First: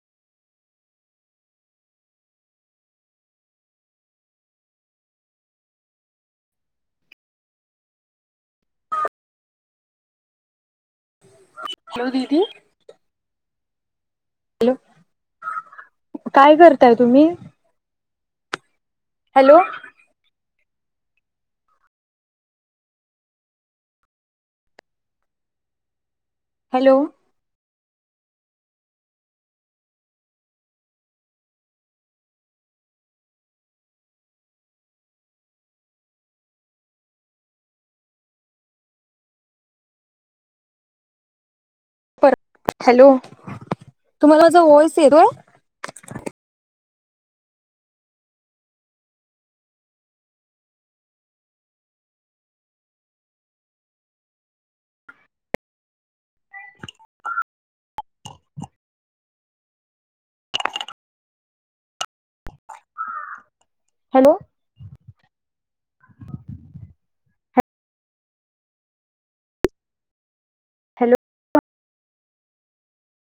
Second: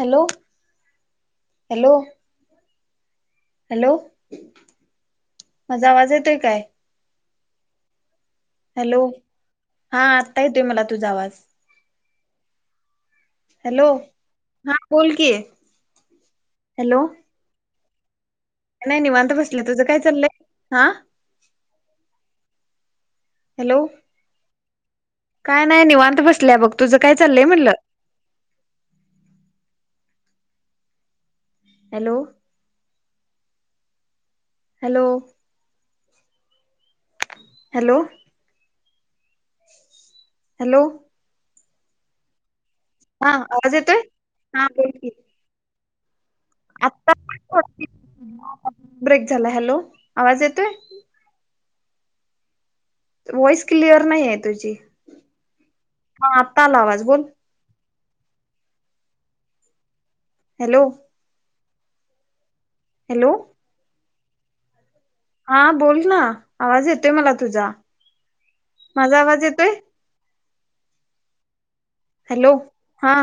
Hello hello... hello माझा आवाज येतोय काय? हॅलो हा आता येतोय मला तुझा आवाज. हॅलो दीदी.. हॅलो हॅलो हा बोल कि काय करताय हॅलो.. तुम्ही नाही निवांत हॅलो बसले तुझं काय चाललंय हा... हॅलो काय नाही निवांत बसल्या. बघ हॅलो तुझं काय चाललंय म्हणलं. Hello... hello.. hello... hello... hello हा आवाज येतोय तुम्हाला हा बोल वॉइस की येतोय? आता ब्रेक झालाय. हॅलो, आवाज येतोय? व्हॉईस क्लिअर नाही आहे तुझी. हा आत्ता आला आवाज बोल... हॅलो, हॅलो, हॅलो, हा बोल ना, आवाज येतोय मला तुझा... माझा आवाज येतोय. हॅलो, हॅलो, हा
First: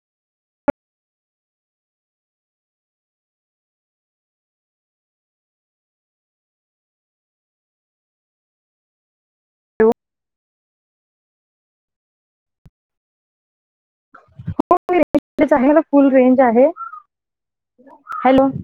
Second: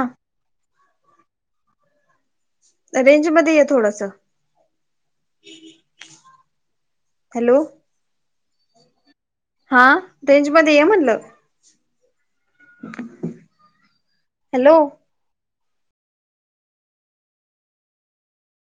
रेंजमध्ये ये थोडस.. हॅलो, हा रेंजमध्ये ये म्हटलं. हॅलो, आहे ना. फुल रेंज आहे. हॅलो,